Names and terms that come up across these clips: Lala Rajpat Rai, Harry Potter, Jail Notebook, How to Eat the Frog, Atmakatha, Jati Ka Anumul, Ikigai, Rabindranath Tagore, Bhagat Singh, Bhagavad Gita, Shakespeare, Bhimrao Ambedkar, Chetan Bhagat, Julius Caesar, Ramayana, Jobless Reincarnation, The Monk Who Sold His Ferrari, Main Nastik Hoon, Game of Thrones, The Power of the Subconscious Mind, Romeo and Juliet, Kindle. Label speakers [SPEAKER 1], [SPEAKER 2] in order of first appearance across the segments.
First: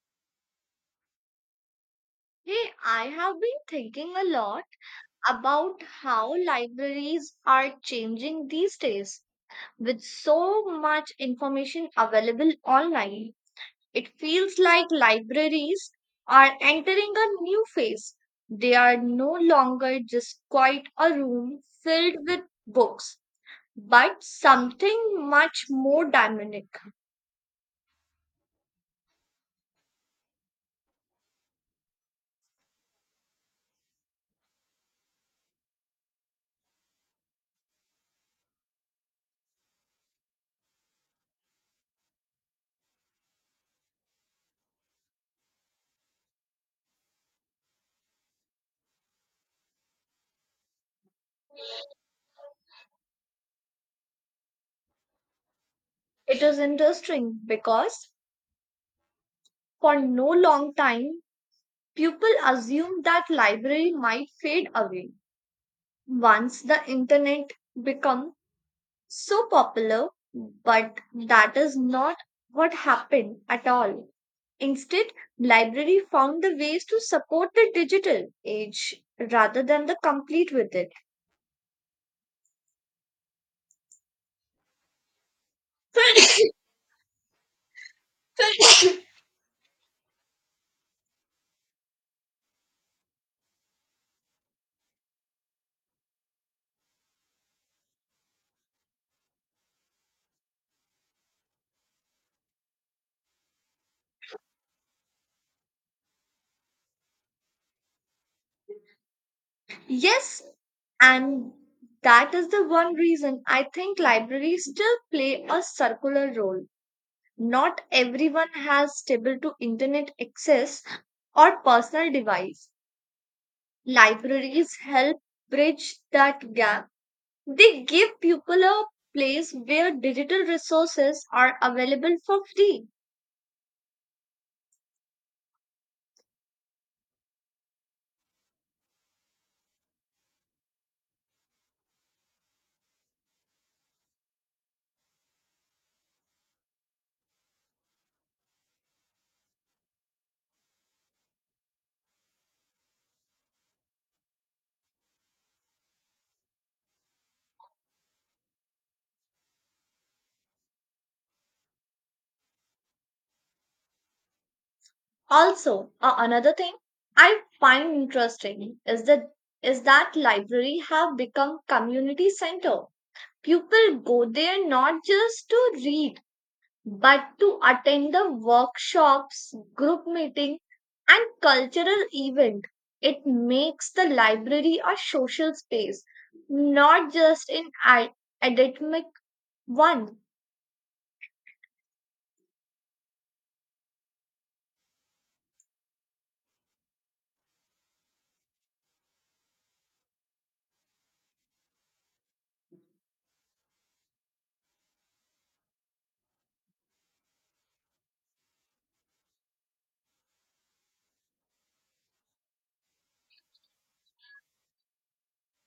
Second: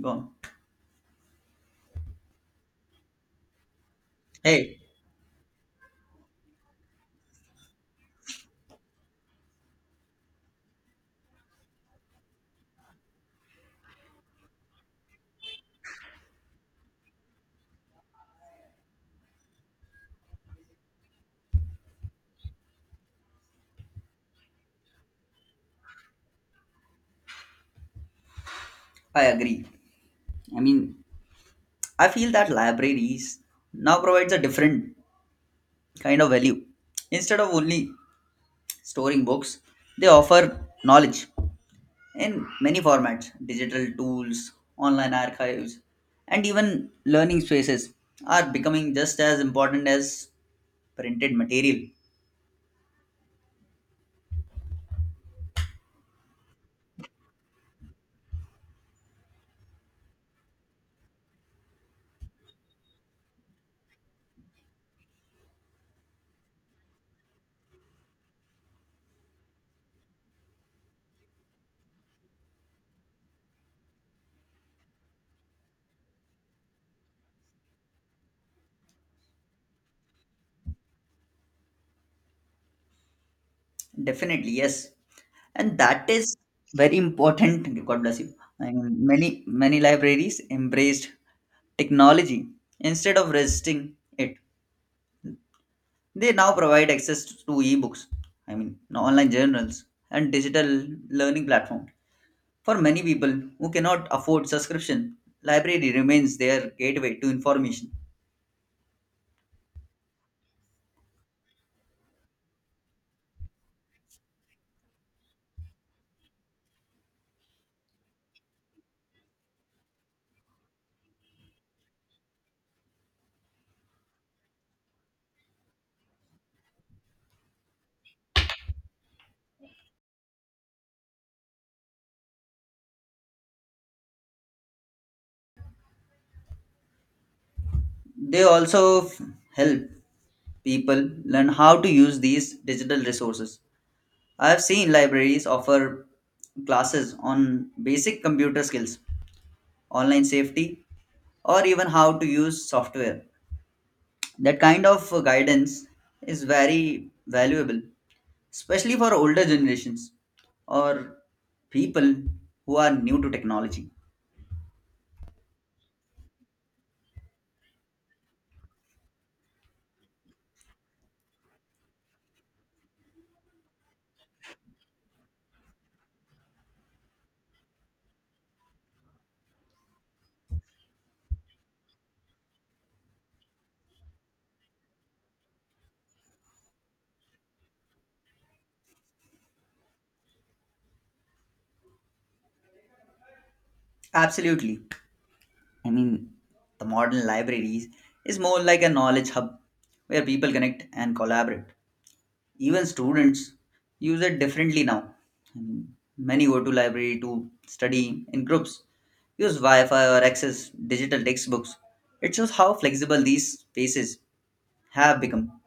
[SPEAKER 1] Go on.
[SPEAKER 2] Hey, I have been thinking a lot
[SPEAKER 1] Hey,
[SPEAKER 2] about how libraries are changing these days. With so much information available online, it feels like libraries are entering a new phase. They are no longer just quite a room filled with books, but something much more dynamic.
[SPEAKER 1] I agree. I mean, I feel that libraries now provides a different kind of value. Instead of only storing books, they offer knowledge in many formats, digital tools, online archives, and even learning spaces are becoming just as important as printed material.
[SPEAKER 2] It is interesting because for no long time, people assume that library might fade away once the internet become so popular, but that is not what happened at all. Instead, library found the ways to support the digital age rather than the complete with
[SPEAKER 1] Definitely, yes. And that is
[SPEAKER 2] it.
[SPEAKER 1] very important. God bless you. And many, many libraries embraced technology instead of resisting it. They now provide access to ebooks, online journals, and digital learning platform. For many people who cannot afford subscription, library remains their gateway to information.
[SPEAKER 2] Yes, and that is the one reason I think libraries still play a circular role. Not everyone has stable to internet access or personal device. Libraries help bridge that gap. They give people a place where digital resources are available for free.
[SPEAKER 1] They also help people learn how to use these digital resources. I've seen libraries offer classes on basic computer skills, online safety, or even how to use software. That kind of guidance is very valuable, especially for older generations or people who are new to technology.
[SPEAKER 2] Also, another thing I find interesting is that library have become community center. People go there not just to read but to attend the workshops, group meeting, and cultural event. It makes the library a social space, not just an academic one.
[SPEAKER 1] Absolutely. I mean, the modern libraries is more like a knowledge hub where people connect and collaborate. Even students use it differently now. Mm, many go to library to study in groups, use Wi-Fi or access digital textbooks. It shows how flexible these spaces have become.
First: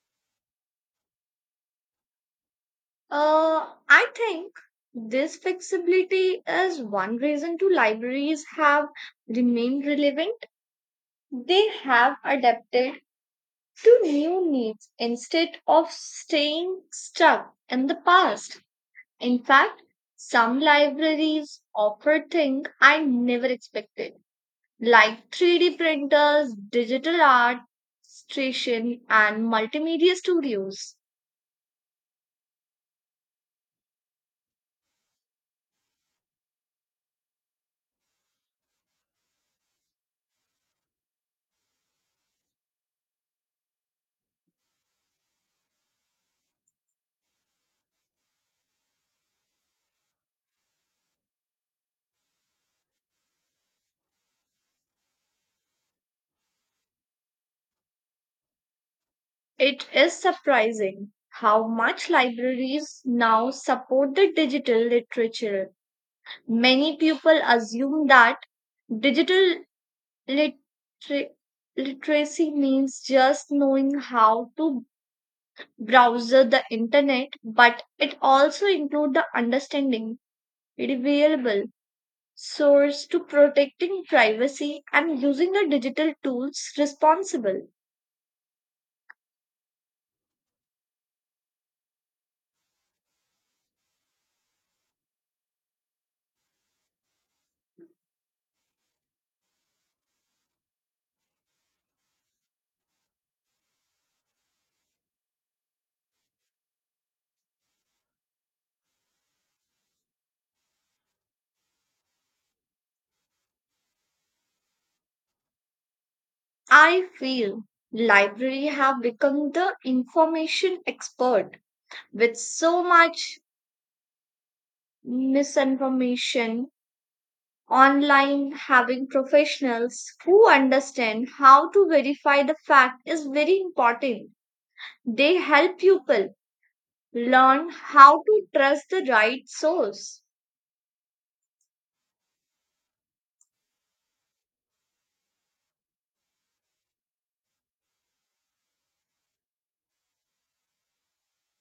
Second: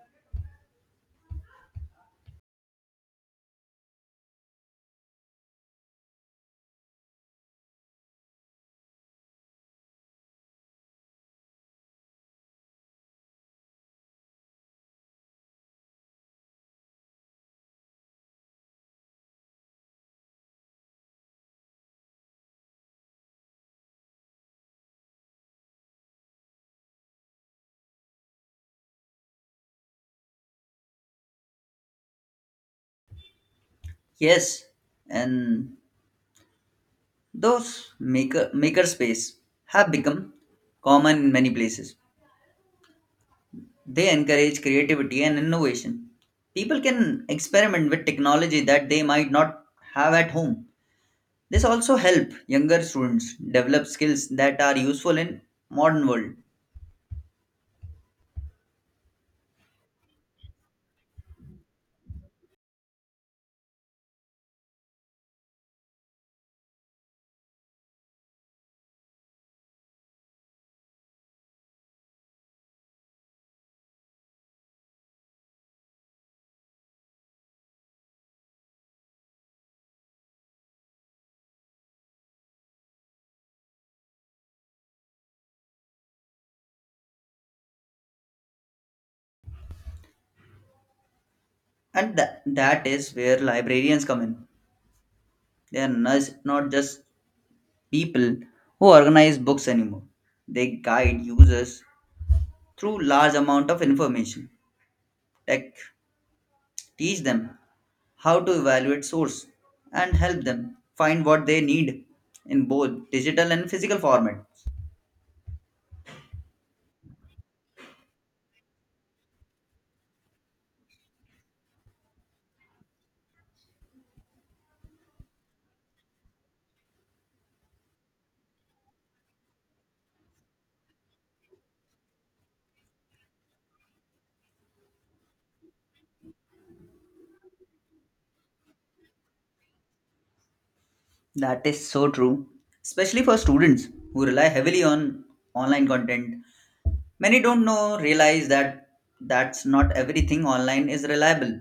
[SPEAKER 2] I think this flexibility is one reason to libraries have remained relevant. They have adapted to new needs instead of staying stuck in the past. In fact, some libraries offer things I never expected, like 3D printers, digital art station, and multimedia studios.
[SPEAKER 1] Yes, and those maker space have become common in many places. They encourage creativity and innovation. People can experiment with technology that they might not have at home. This also help younger students develop skills that are useful in modern world.
[SPEAKER 2] It is surprising how much libraries now support the digital literature. Many people assume that digital liter- literacy means just knowing how to browser the internet but it also include the understanding reliable source to protecting privacy and using the digital tools responsible.
[SPEAKER 1] That is where librarians come in. They are not just people who organize books anymore. They guide users through large amount of information. Tech teach them how to evaluate source and help them find what they need in both digital and physical format.
[SPEAKER 2] I feel library have become the information expert with so much misinformation online having professionals who understand how to verify the fact is very important. They help people learn how to trust the right source.
[SPEAKER 1] That is so true, especially for students who rely heavily on online content. Many don't know realize that that's not everything online is reliable.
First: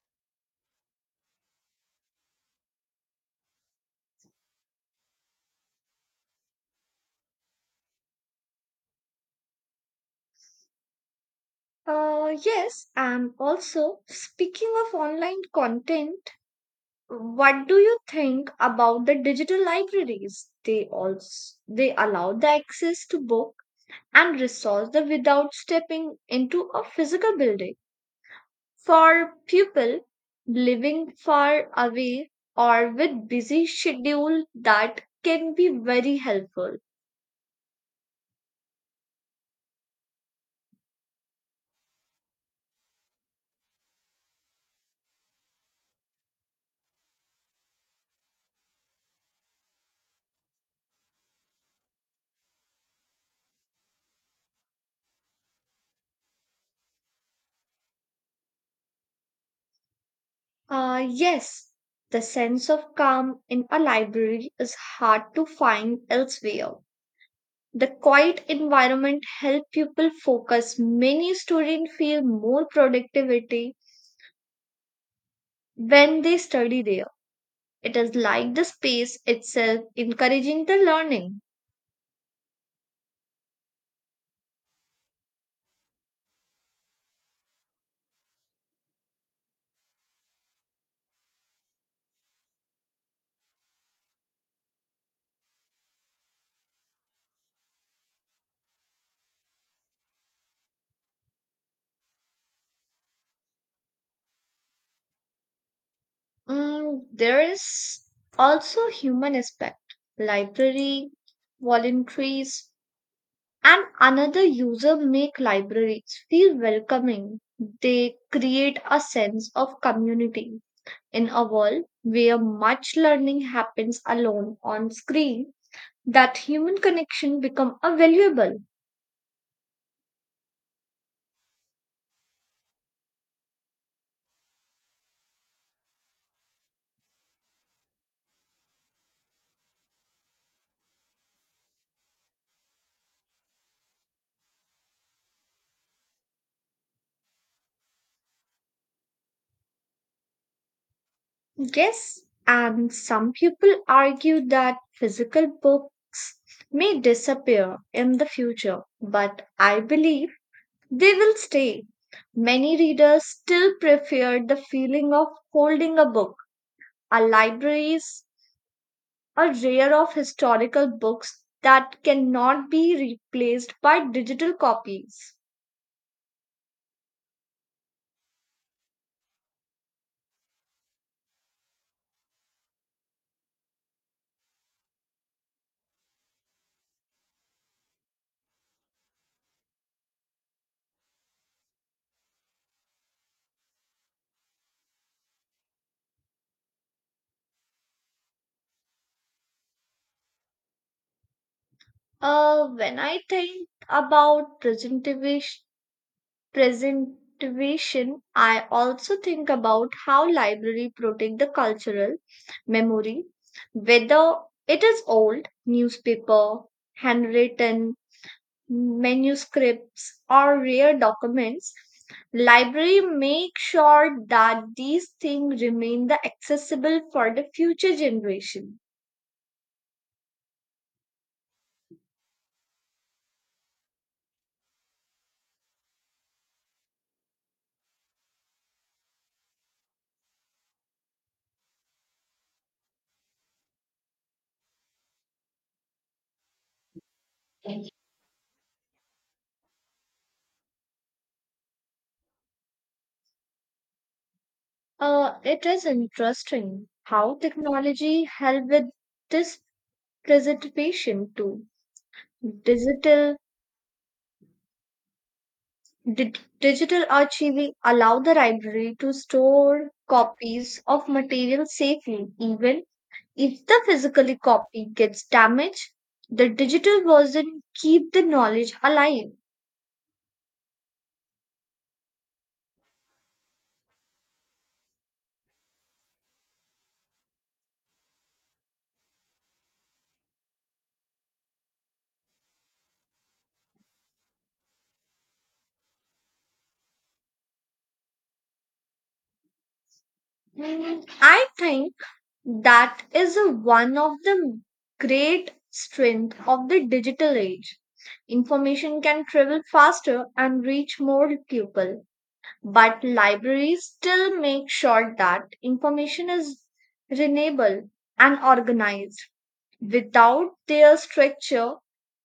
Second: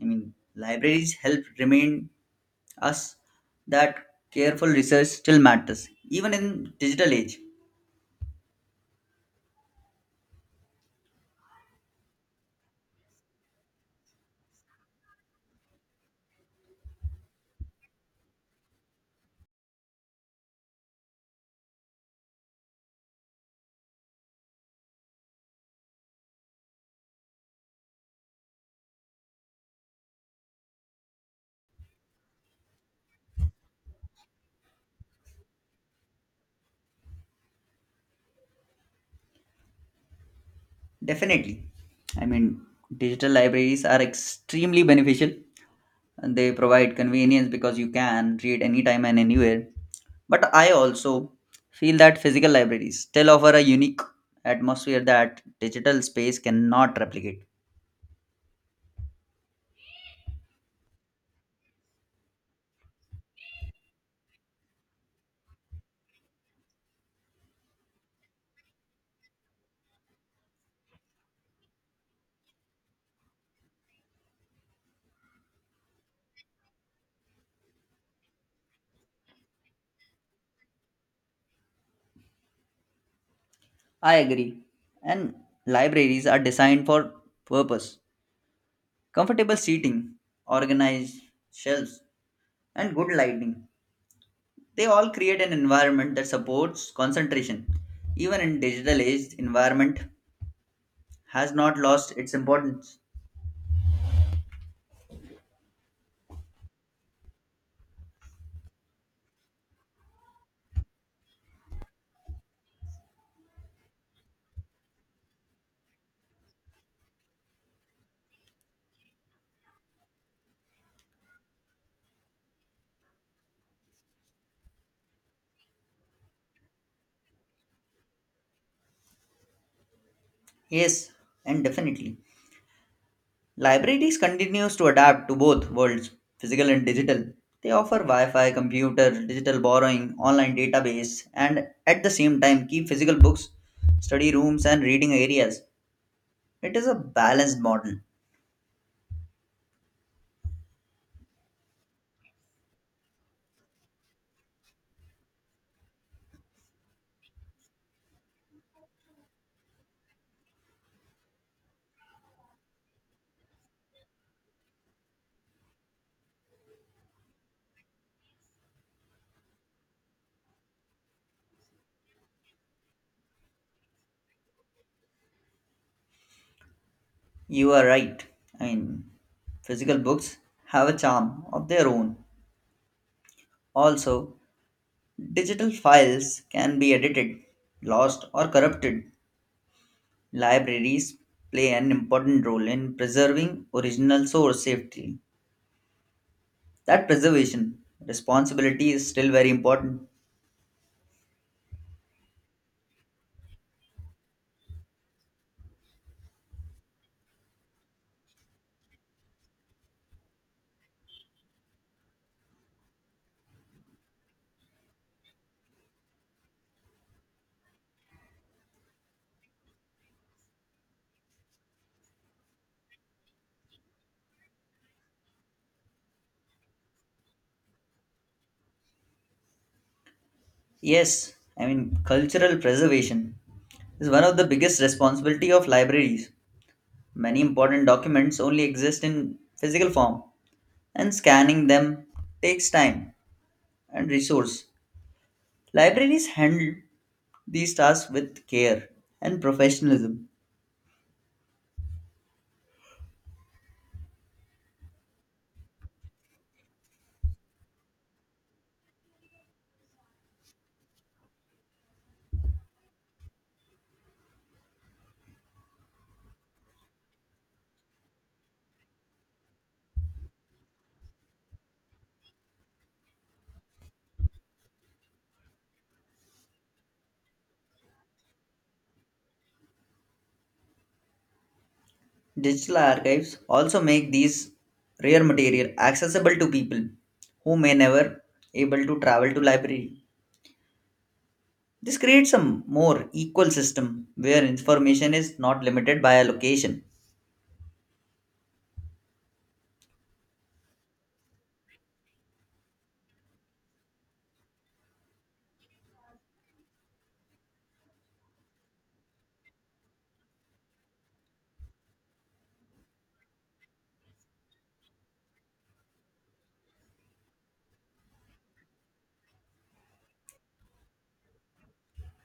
[SPEAKER 1] Libraries help remind us that careful research still matters, even in digital age.
[SPEAKER 2] Yes, and also speaking of online content, what do you think about the digital libraries? They allow the access to book and resource the without stepping into a physical building. For people living far away or with busy schedule, that can be very helpful.
[SPEAKER 1] Definitely, I mean, digital libraries are extremely beneficial and they provide convenience because you can read anytime and anywhere. But I also feel that physical libraries still offer a unique atmosphere that digital space cannot replicate.
[SPEAKER 2] Yes, the sense of calm in a library is hard to find elsewhere. The quiet environment help people focus. Many students feel more productivity when they study there. It is like the space itself encouraging the learning.
[SPEAKER 1] I agree. And libraries are designed for purpose. Comfortable seating, organized shelves, and good lighting. They all create an environment that supports concentration. Even in digital age, environment has not lost its importance.
[SPEAKER 2] Mm, there is also human aspect. Library volunteers and another user make libraries feel welcoming. They create a sense of community. In a world where much learning happens alone on screen, that human connection become a valuable.
[SPEAKER 1] Yes, and definitely. Libraries continues to adapt to both worlds, physical and digital. They offer Wi-Fi, computer, digital borrowing, online database, and at the same time keep physical books, study rooms, and reading areas. It is a balanced model.
[SPEAKER 2] Yes, and some people argue that physical books may disappear in the future, but I believe they will stay. Many readers still prefer the feeling of holding a book. Our libraries are rare of historical books that cannot be replaced by digital copies.
[SPEAKER 1] You are right. I mean, Physical books have a charm of their own. Also, digital files can be edited, lost, or corrupted. Libraries play an important role in preserving original source safely. That preservation responsibility is still very important.
[SPEAKER 2] When I think about presentivation, presentation, I also think about how library protect the cultural memory, whether it is old newspaper, handwritten manuscripts, or rare documents, library make sure that these things remain the accessible for the future generation.
[SPEAKER 1] Yes, i mean cultural preservation is one of the biggest responsibility of libraries. Many important documents only exist in physical form, and scanning them takes time and resource. Libraries handle these tasks with care and professionalism.
[SPEAKER 2] It is interesting how technology help with this preservation too. Digital di- digital archiving allow the library to store copies of material safely even if the physical copy gets damaged, the digital version keep the knowledge alive.
[SPEAKER 1] Digital archives also make these rare material accessible to people who may never able to travel to library. This creates a more equal system where information is not limited by a location.
[SPEAKER 2] Mm, I think that is a- one of the great strength of the digital age. Information can travel faster and reach more people, but libraries still make sure that information is renewable and organized. Without their structure,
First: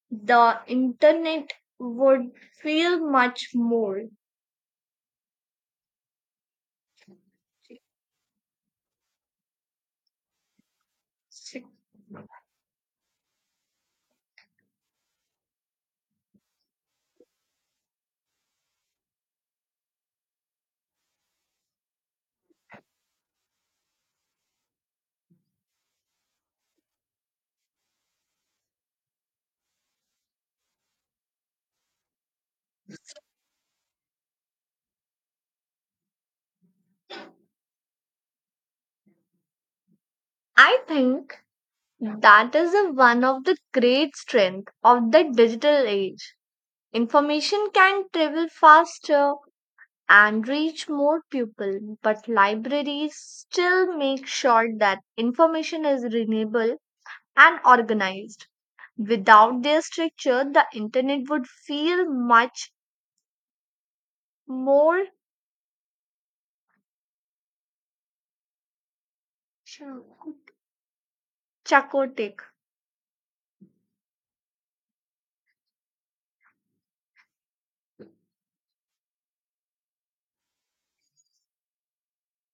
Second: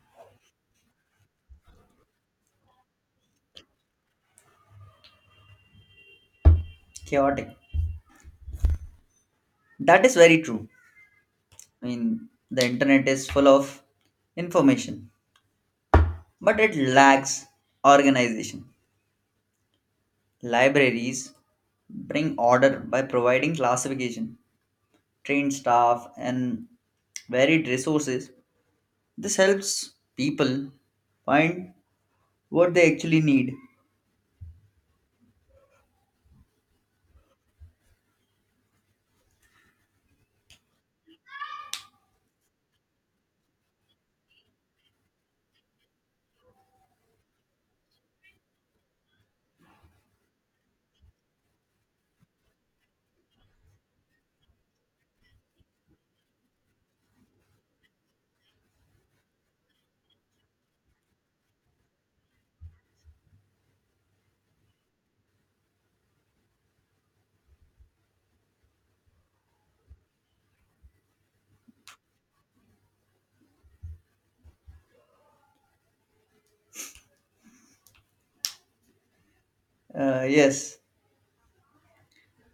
[SPEAKER 2] the internet would feel much more.
[SPEAKER 1] Chaotic. That is very true. The internet is full of information, but it lacks organization. Libraries bring order by providing classification, trained staff, and varied resources. This helps people find what they actually need.
[SPEAKER 2] I think that is a, one of the great strengths of the digital age. Information can travel faster and reach more people, but libraries still make sure that information is renewable and organized. Without their structure, the internet would feel much more sure, chaotic.
[SPEAKER 1] Yes,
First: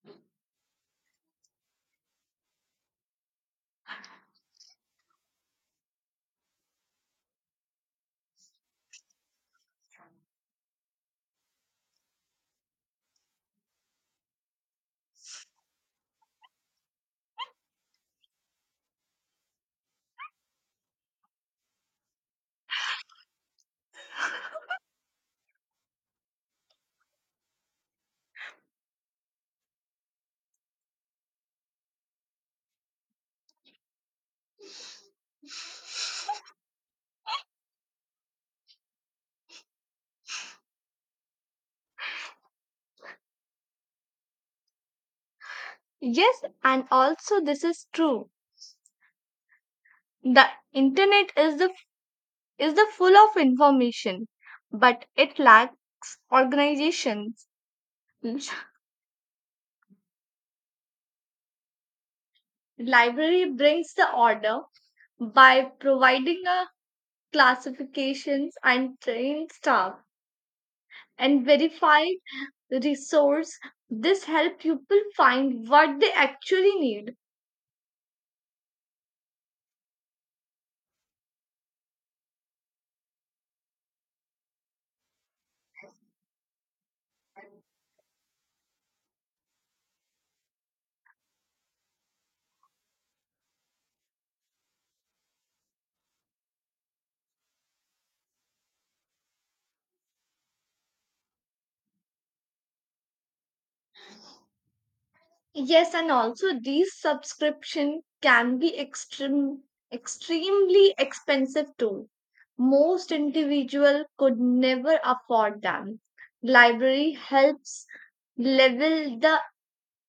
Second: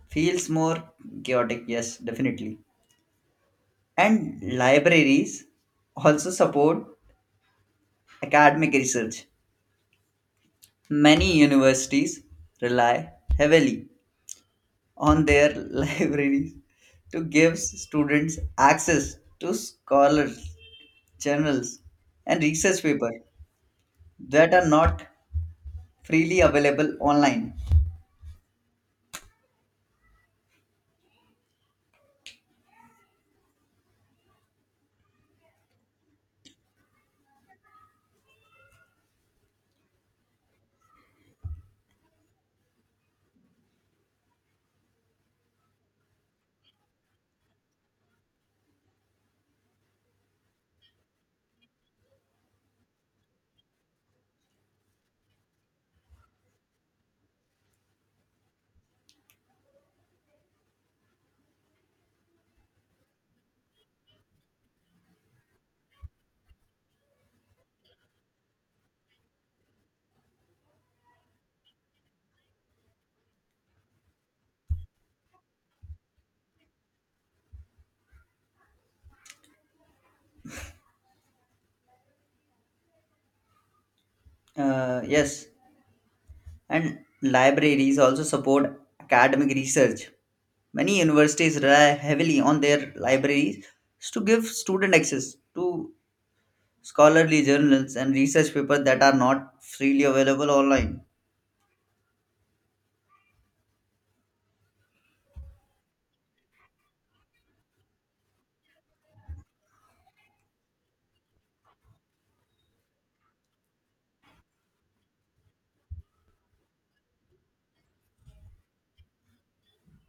[SPEAKER 1] feels more chaotic. Yes, definitely. And libraries also support academic research. Many universities rely heavily on their libraries to give students access to scholars, journals, and research papers that are not freely available online.
[SPEAKER 2] Yes, and also this is true. The internet is the full of information, but it lacks organizations. L- Library brings the order by providing a classifications and trained staff and verified resource. This help people find what they actually need.
[SPEAKER 1] Yes, and libraries also support academic research. Many universities rely heavily on their libraries to give student access to scholarly journals, and research papers that are not freely available online.
[SPEAKER 2] Yes, and also these subscription can be extreme, extremely expensive too. Most individual could never afford them. Library helps level the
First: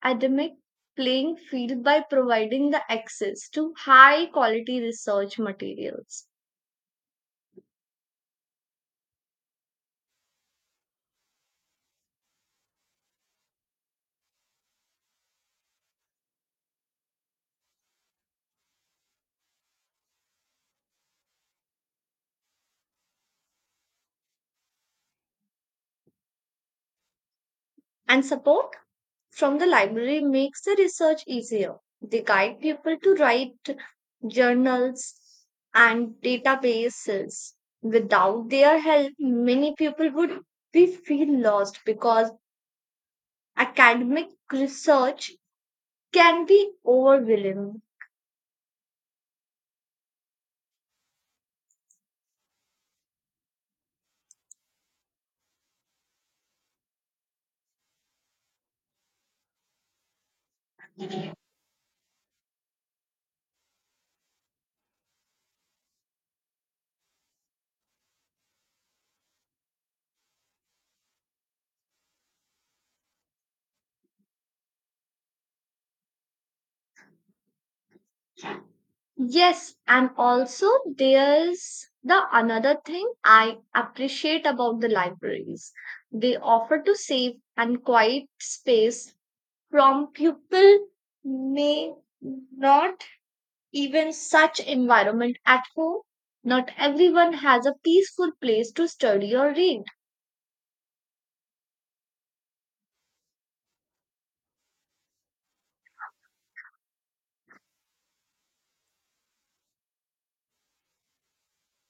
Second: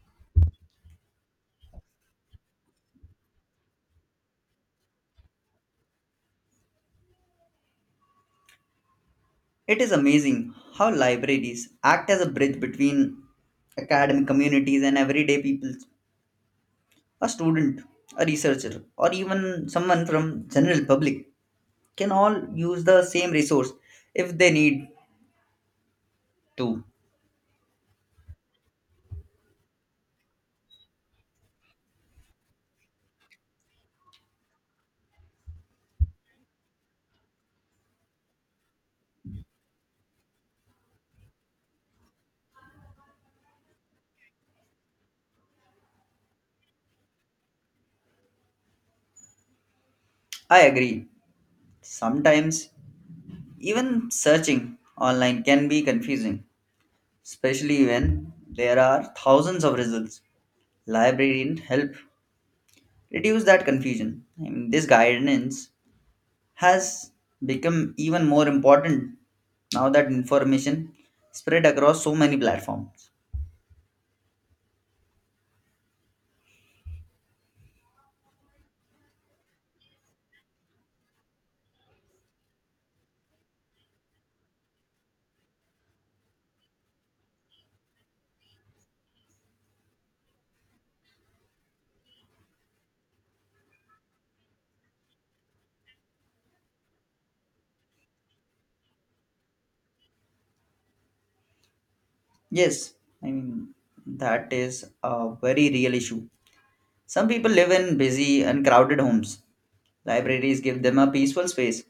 [SPEAKER 2] academic playing field by providing the access to high quality research materials
[SPEAKER 1] It is amazing how libraries act as a bridge between academic communities and everyday people. A student, a researcher, or even someone from general public can all use the same resource if they need to.
[SPEAKER 2] and support. From the library makes the research easier. They guide people to write journals and databases. Without their help, many people would be feel lost because academic research can be overwhelming.
[SPEAKER 1] I agree. Sometimes even searching online can be confusing, especially when there are thousands of results. Librarians help reduce that confusion. This guidance has become even more important now that information spread across so many platforms.
[SPEAKER 2] Yes, and also there's the another thing I appreciate about the libraries. They offer to save and quiet space from pupil may not even such environment at home. Not everyone has a peaceful place to study or read.
[SPEAKER 1] Yes, I mean that is a very real issue. Some people live in busy and crowded homes. Libraries give them a peaceful space.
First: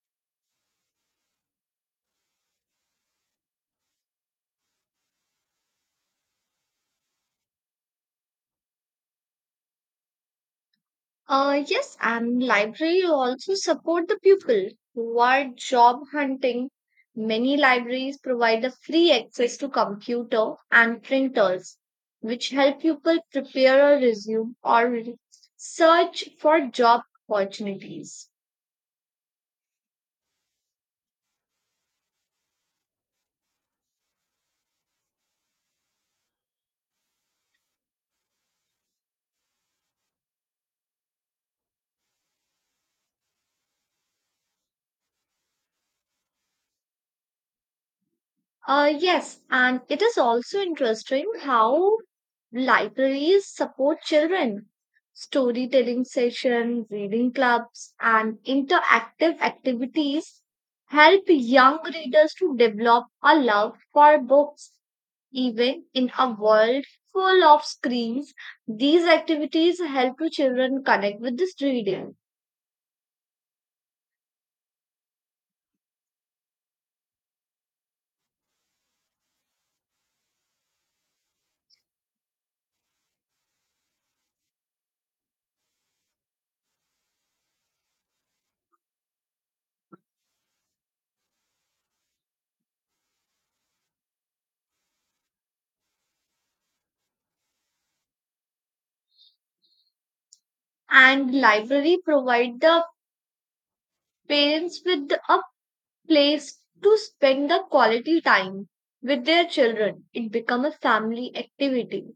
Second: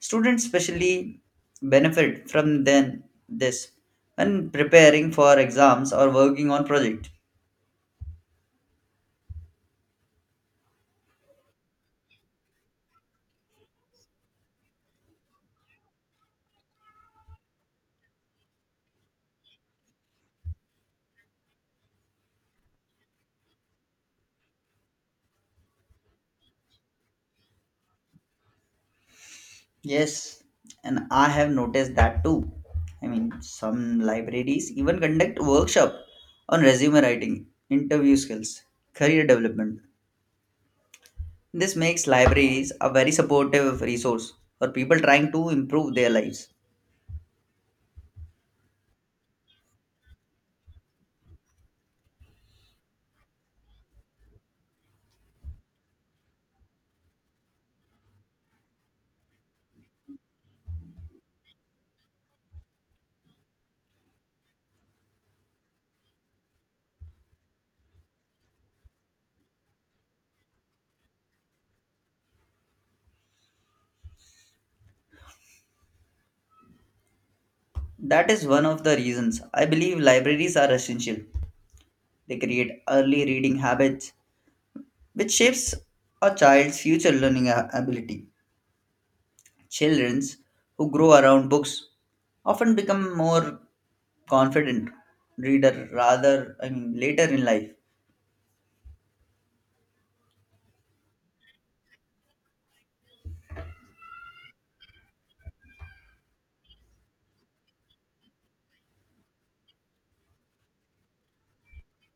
[SPEAKER 1] Students especially benefit from then this when preparing for exams or working on project.
[SPEAKER 2] Yes, and library also support the pupil who are job hunting. Many libraries provide a free access to computer and printers, which help people prepare a resume or search for job opportunities.
[SPEAKER 1] Yes, and I have noticed that too. Some libraries even conduct workshop on resume writing, interview skills, career development. This makes libraries a very supportive resource for people trying to improve their lives.
[SPEAKER 2] Yes, and it is also interesting how libraries support children. Storytelling session, reading clubs, and interactive activities help young readers to develop a love for books. Even in a world full of screens, these activities help to children connect with this reading.
[SPEAKER 1] That is one of the reasons I believe libraries are essential. They create early reading habits, which shapes a child's future learning ability. Children who grow around books often become more confident reader rather later in life.
[SPEAKER 2] And library provide the parents with a place to spend the quality time with their children. It becomes a family activity.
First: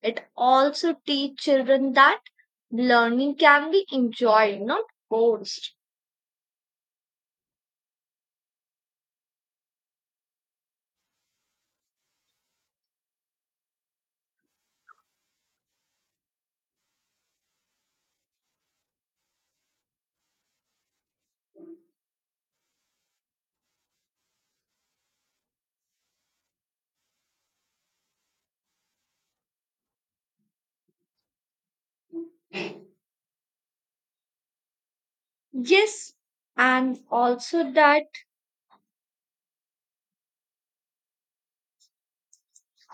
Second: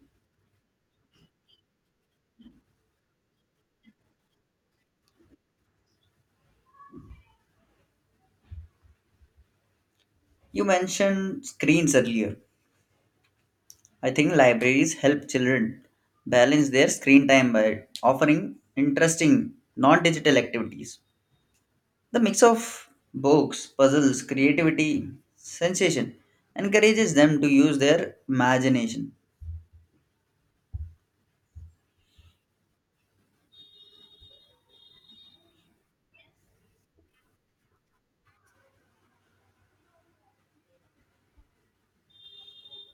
[SPEAKER 2] It also teach children that learning can be enjoyed, not forced.
[SPEAKER 1] You mentioned screens earlier. I think libraries help children balance their screen time by offering interesting non-digital activities. The mix of books, puzzles, creativity, sensation encourages them to use their imagination.
[SPEAKER 2] Yes, and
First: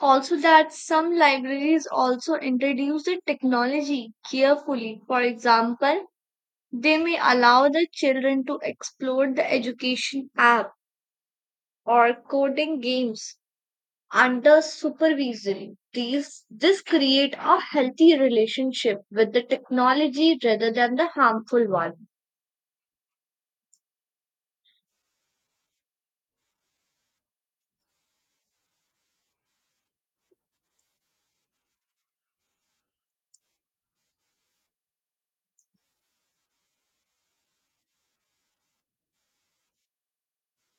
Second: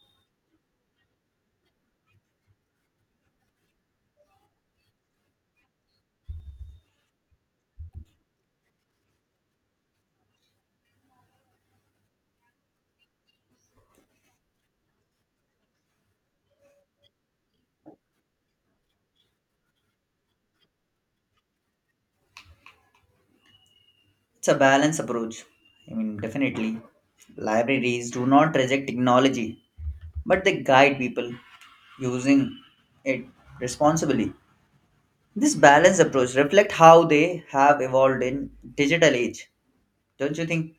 [SPEAKER 2] also that some libraries also introduce the technology carefully. For example, they may allow the children to explore the education app or coding games under supervision. These this create a healthy relationship with the technology rather than the harmful one.
[SPEAKER 1] It's a balanced approach. Definitely. Libraries do not reject technology, but they guide people using it responsibly. This balanced approach reflects how they have evolved in digital age, don't you think?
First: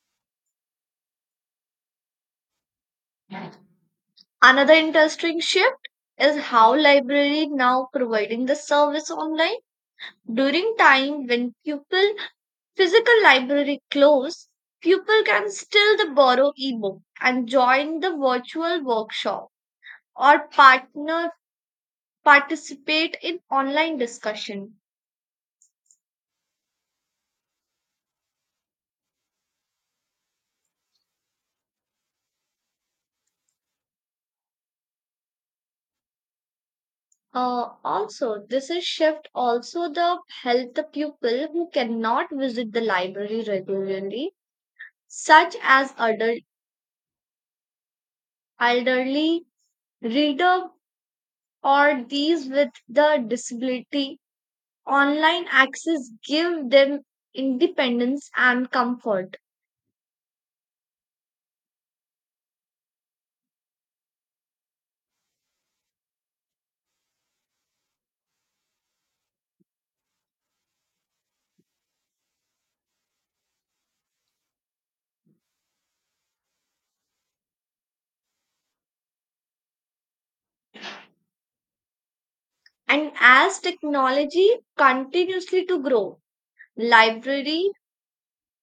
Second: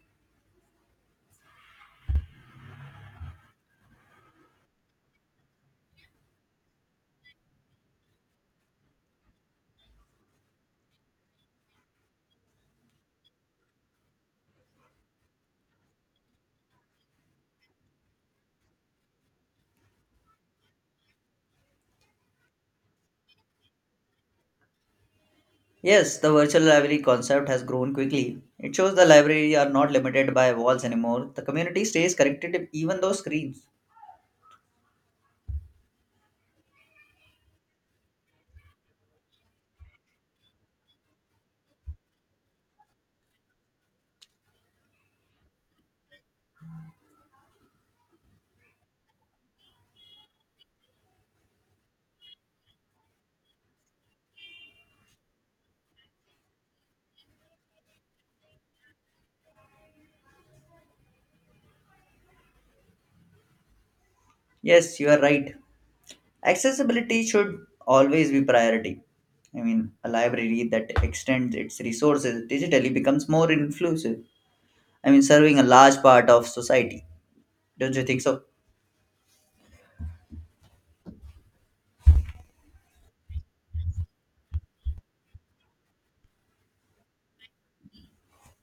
[SPEAKER 2] Another interesting shift is how library now providing the service online. During time when pupil physical library close, pupil can still the borrow ebook and join the virtual workshop or partner participate in online discussion.
[SPEAKER 1] Yes, the virtual library concept has grown quickly. It shows the library are not limited by walls anymore. The community stays connected even though screens.
[SPEAKER 2] Also, this is shift also the help the pupil who cannot visit the library regularly, such as adult, elderly reader or these with the disability. Online access give them independence and comfort.
[SPEAKER 1] Yes, you are right. Accessibility should always be priority. A library that extends its resources digitally becomes more inclusive. Serving a large part of society. Don't you think so?
[SPEAKER 2] And as technology continuously to grow, library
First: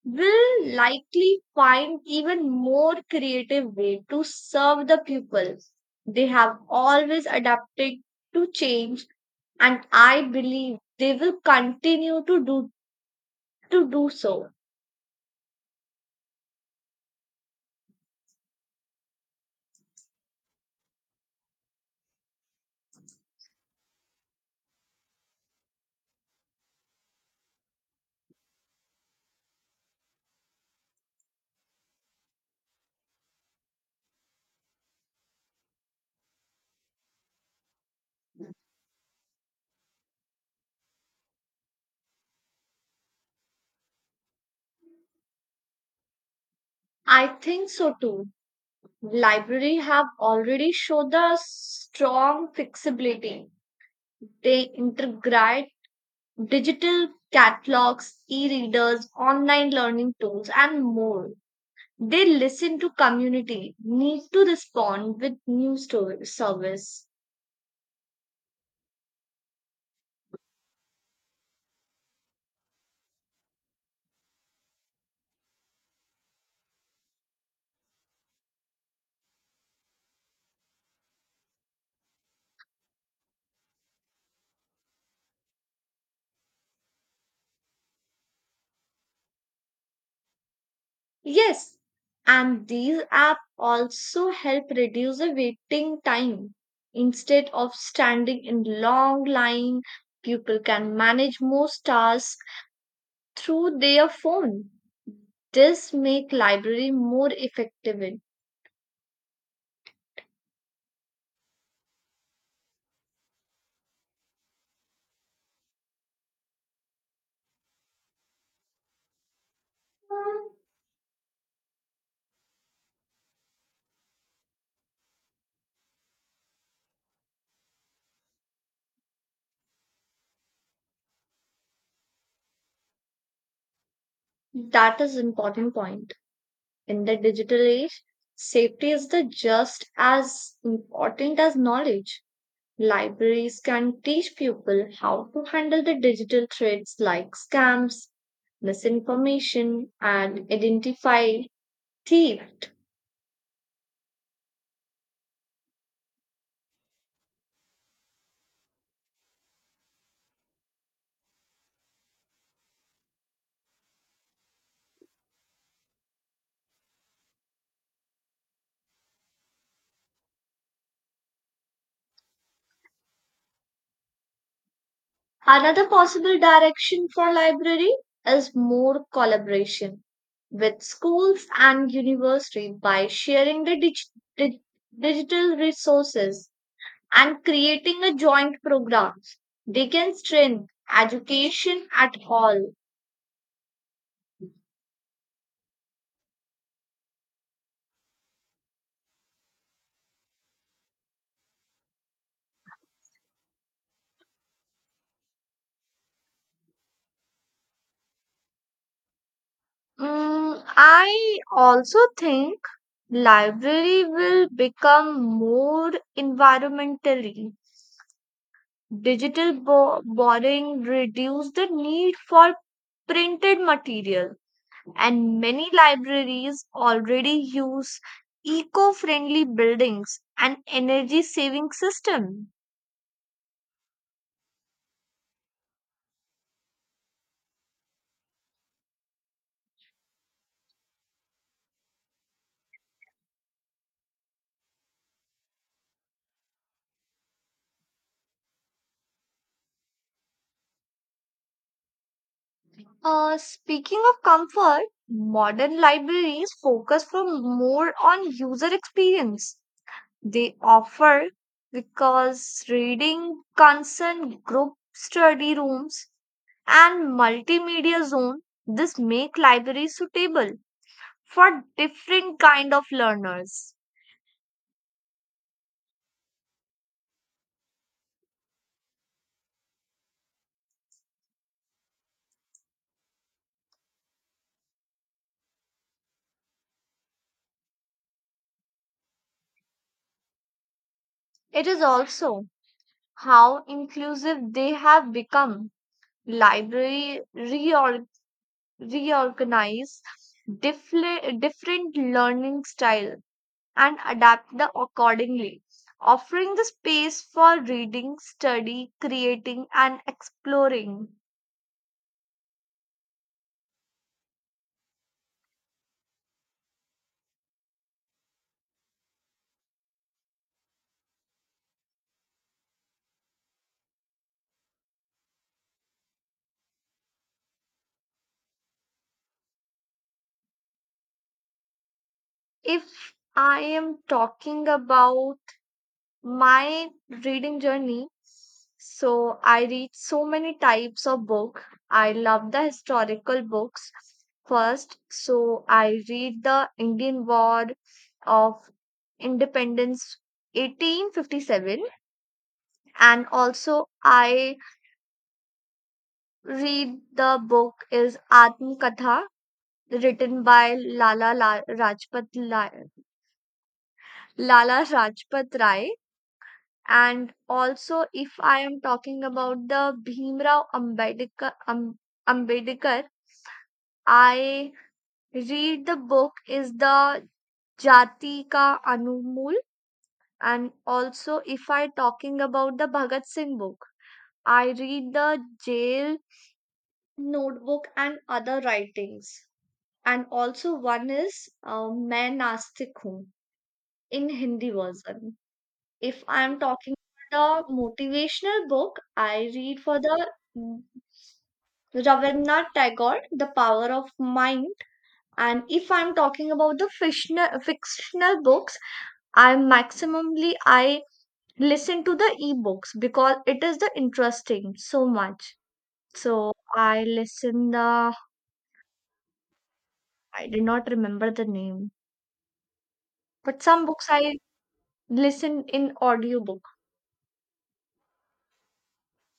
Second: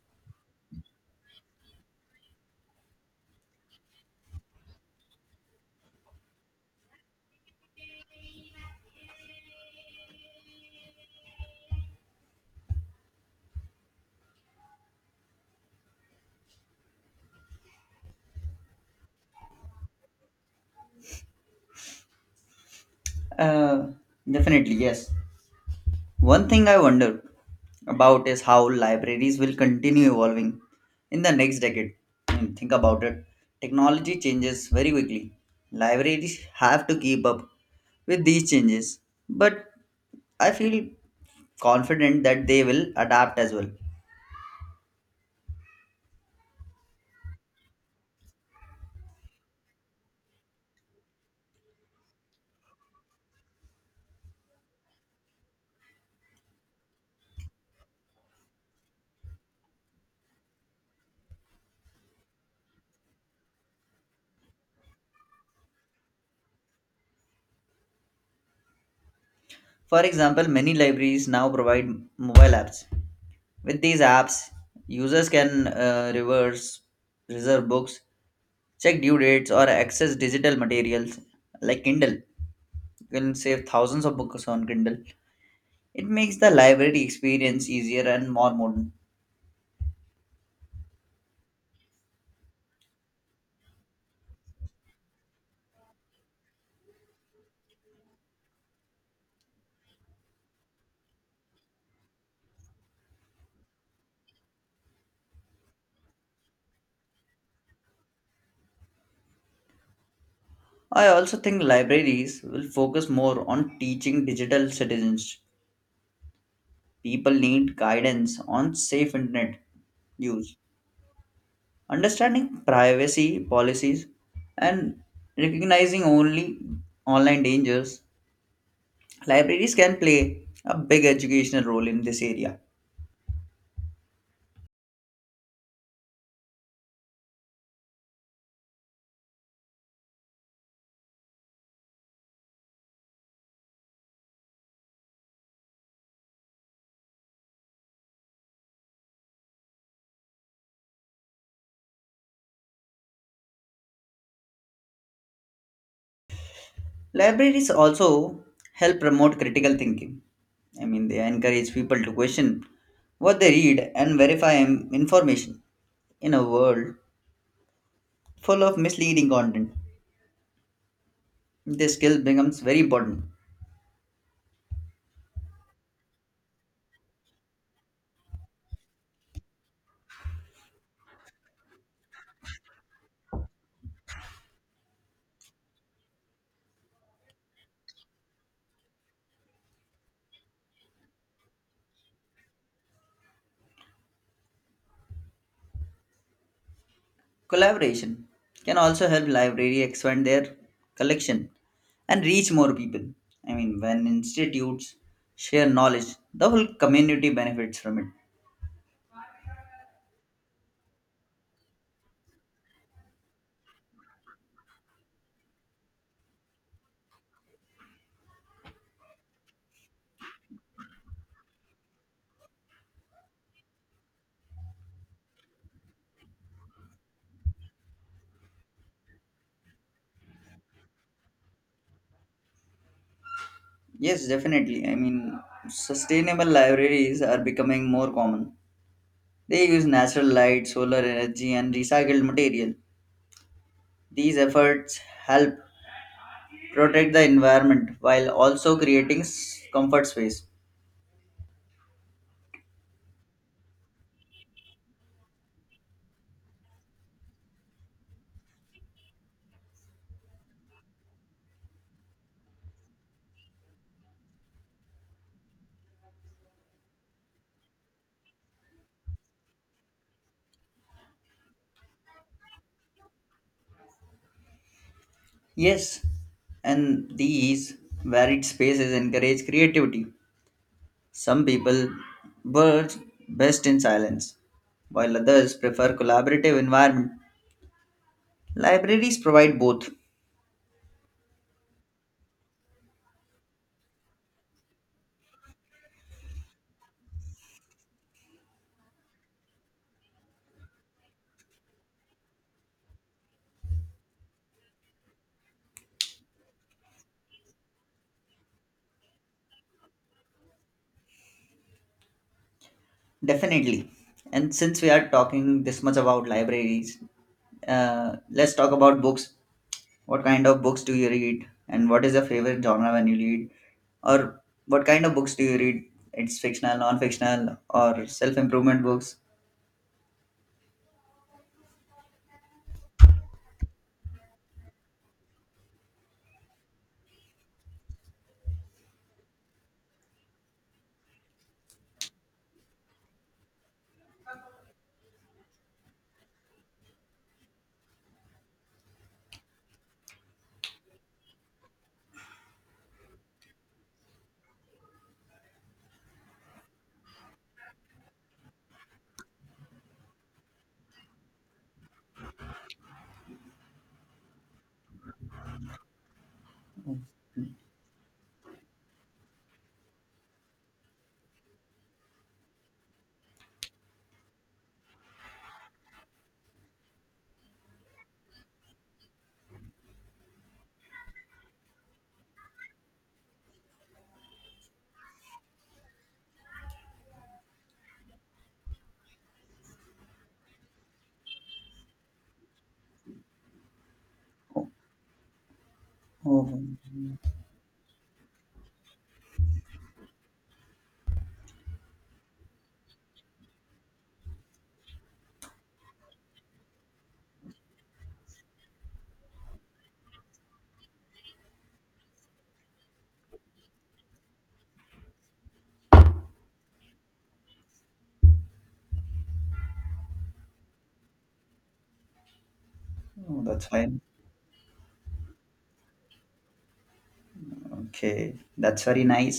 [SPEAKER 2] will likely find even more creative way to serve the people. They have always adapted to change and I believe they will continue to do so.
[SPEAKER 1] Uh, Definitely, yes. One thing I wonder about is how libraries will continue evolving in the next decade. Hmm, think about it. Technology changes very quickly. Libraries have to keep up with these changes, but I feel confident that they will adapt as well.
[SPEAKER 2] I think so too. Library have already showed the strong flexibility. They integrate digital catalogs, e-readers, online learning tools and more. They listen to community, need to respond with new service.
[SPEAKER 1] For example, many libraries now provide mobile apps. With these apps, users can reverse reserve books, check due dates, or access digital materials like Kindle. Will save thousands of books on Kindle. It makes the library experience easier and more modern.
[SPEAKER 2] Yes, and these apps also help reduce the waiting time. Instead of standing in long line, people can manage most tasks through their phone. This make library more effective.
[SPEAKER 1] I also think libraries will focus more on teaching digital citizens. People need guidance on safe internet use, understanding privacy policies, and recognizing only online dangers. Libraries can play a big educational role in this area.
[SPEAKER 2] That is important point. In the digital age, safety is the just as important as knowledge. Libraries can teach people how to handle the digital threats like scams, misinformation, and identify theft.
[SPEAKER 1] Libraries also help promote critical thinking. They encourage people to question what they read and verify information in a world full of misleading content. This skill becomes very important.
[SPEAKER 2] Another possible direction for library is more collaboration with schools and universities by sharing the dig- digital resources and creating a joint programs. They can strengthen education at all.
[SPEAKER 1] Collaboration can also help library expand their collection and reach more people. When institutes share knowledge, the whole community benefits from it.
[SPEAKER 2] Mm, I also think library will become more environmentally. Digital borrowing reduce the need for printed material and many libraries already use eco-friendly buildings and energy saving system.
[SPEAKER 1] Yes, definitely. Sustainable libraries are becoming more common. They use natural light, solar energy, and recycled material. These efforts help protect the environment while also creating comfort space.
[SPEAKER 2] Speaking of comfort, modern libraries focus for more on user experience they offer because reading concern group study rooms and multimedia zone this make libraries suitable for different kind of learners.
[SPEAKER 1] Yes, and these varied spaces encourage creativity. Some people work best in silence, while others prefer collaborative environment. Libraries provide both,
[SPEAKER 2] It is also how inclusive they have become. Library reorganize different learning style and adapt the accordingly, offering the space for reading, study, creating, and exploring.
[SPEAKER 1] definitely. And since we are talking this much about libraries, let's talk about books. What kind of books do you read? And what is your favorite genre when you read? Or what kind of books do you read? It's fictional, non fictional, or self improvement books?
[SPEAKER 2] If I am talking about my reading journey, so I read so many types of book. I love the historical books first. So I read the Indian War of Independence 1857 and also I read the book is Atmakatha, written by Rajpat Lala Rajpat Rai. And also, if I am talking about the Bhimrao Ambedkar, Ambedkar, I read the book is the Jati Ka Anumul. And also, if I talking about the Bhagat Singh book, I read the Jail Notebook and other writings, and also one is Main Nastik Hoon in
[SPEAKER 1] Oh,
[SPEAKER 2] Hindi version. If I'm
[SPEAKER 1] oh,
[SPEAKER 2] talking about the motivational book, I read for the mm, Rabindranath Tagore, The Power of Mind. And if I'm talking about the fictional books, I maximumly I listen to the ebooks because it is the interesting so much. So I listen the I did not remember the name,
[SPEAKER 1] oh,
[SPEAKER 2] but
[SPEAKER 1] that's
[SPEAKER 2] some
[SPEAKER 1] fine.
[SPEAKER 2] books I listen in audiobook.
[SPEAKER 1] Okay, that's very nice.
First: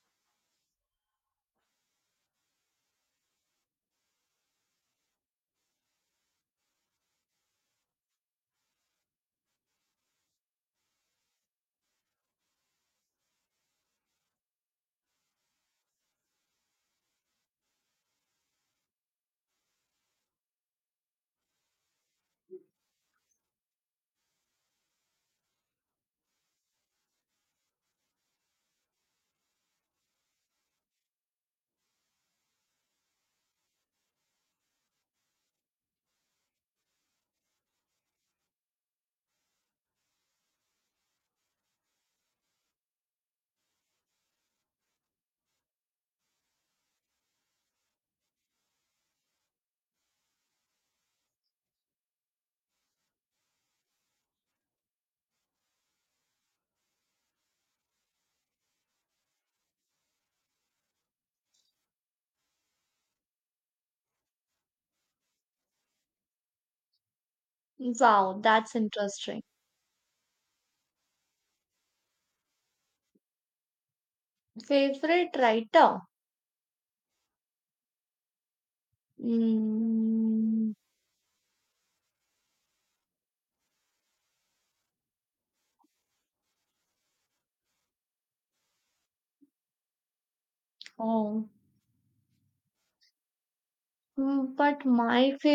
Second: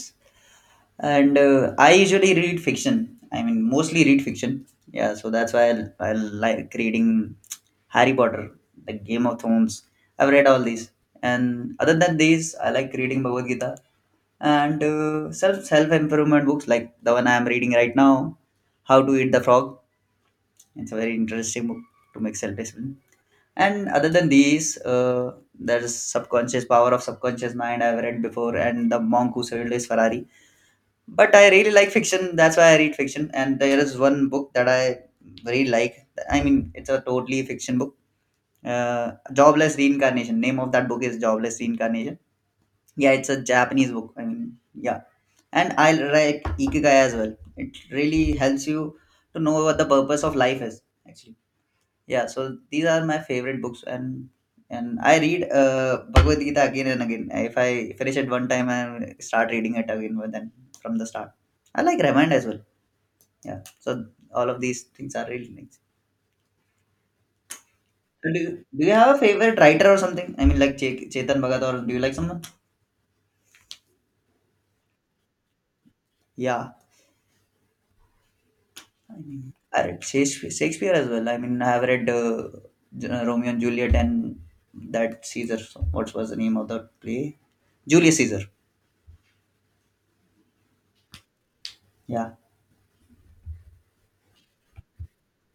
[SPEAKER 1] And I usually read fiction, mostly read fiction. Yeah, so that's why I like reading Harry Potter, the Game of Thrones. I've read all these, and other than these I like reading Bhagavad Gita, and self improvement books like the one I am reading right now, How to Eat the Frog. It's a very interesting book to make self discipline. And other than these there's subconscious, power of subconscious mind, I've read before, and The Monk Who Sold His Ferrari. But I really like fiction. That's why I read fiction. And there is one book that I really like. It's a totally fiction book. Jobless Reincarnation. Name of that book is Jobless Reincarnation. Yeah, it's a Japanese book. Yeah. And I like Ikigai as well. It really helps you to know what the purpose of life is, actually. Yeah, so these are my favorite books, and I read Bhagavad Gita again and again. If I finish it one time, I start reading it again, but then from the start. I like Ramayana as well. Yeah, so all of these things are really nice. So
[SPEAKER 2] Wow, that's
[SPEAKER 1] do you have a
[SPEAKER 2] interesting.
[SPEAKER 1] favorite writer or something? Like Chetan Bhagat, or do you like someone?
[SPEAKER 2] Favorite writer?
[SPEAKER 1] Yeah, I read
[SPEAKER 2] Mm,
[SPEAKER 1] Shakespeare as well. I have read Romeo and Juliet, and that Caesar. What was the name of the play? Julius Caesar.
[SPEAKER 2] oh,
[SPEAKER 1] Yeah
[SPEAKER 2] mm, but my favorite.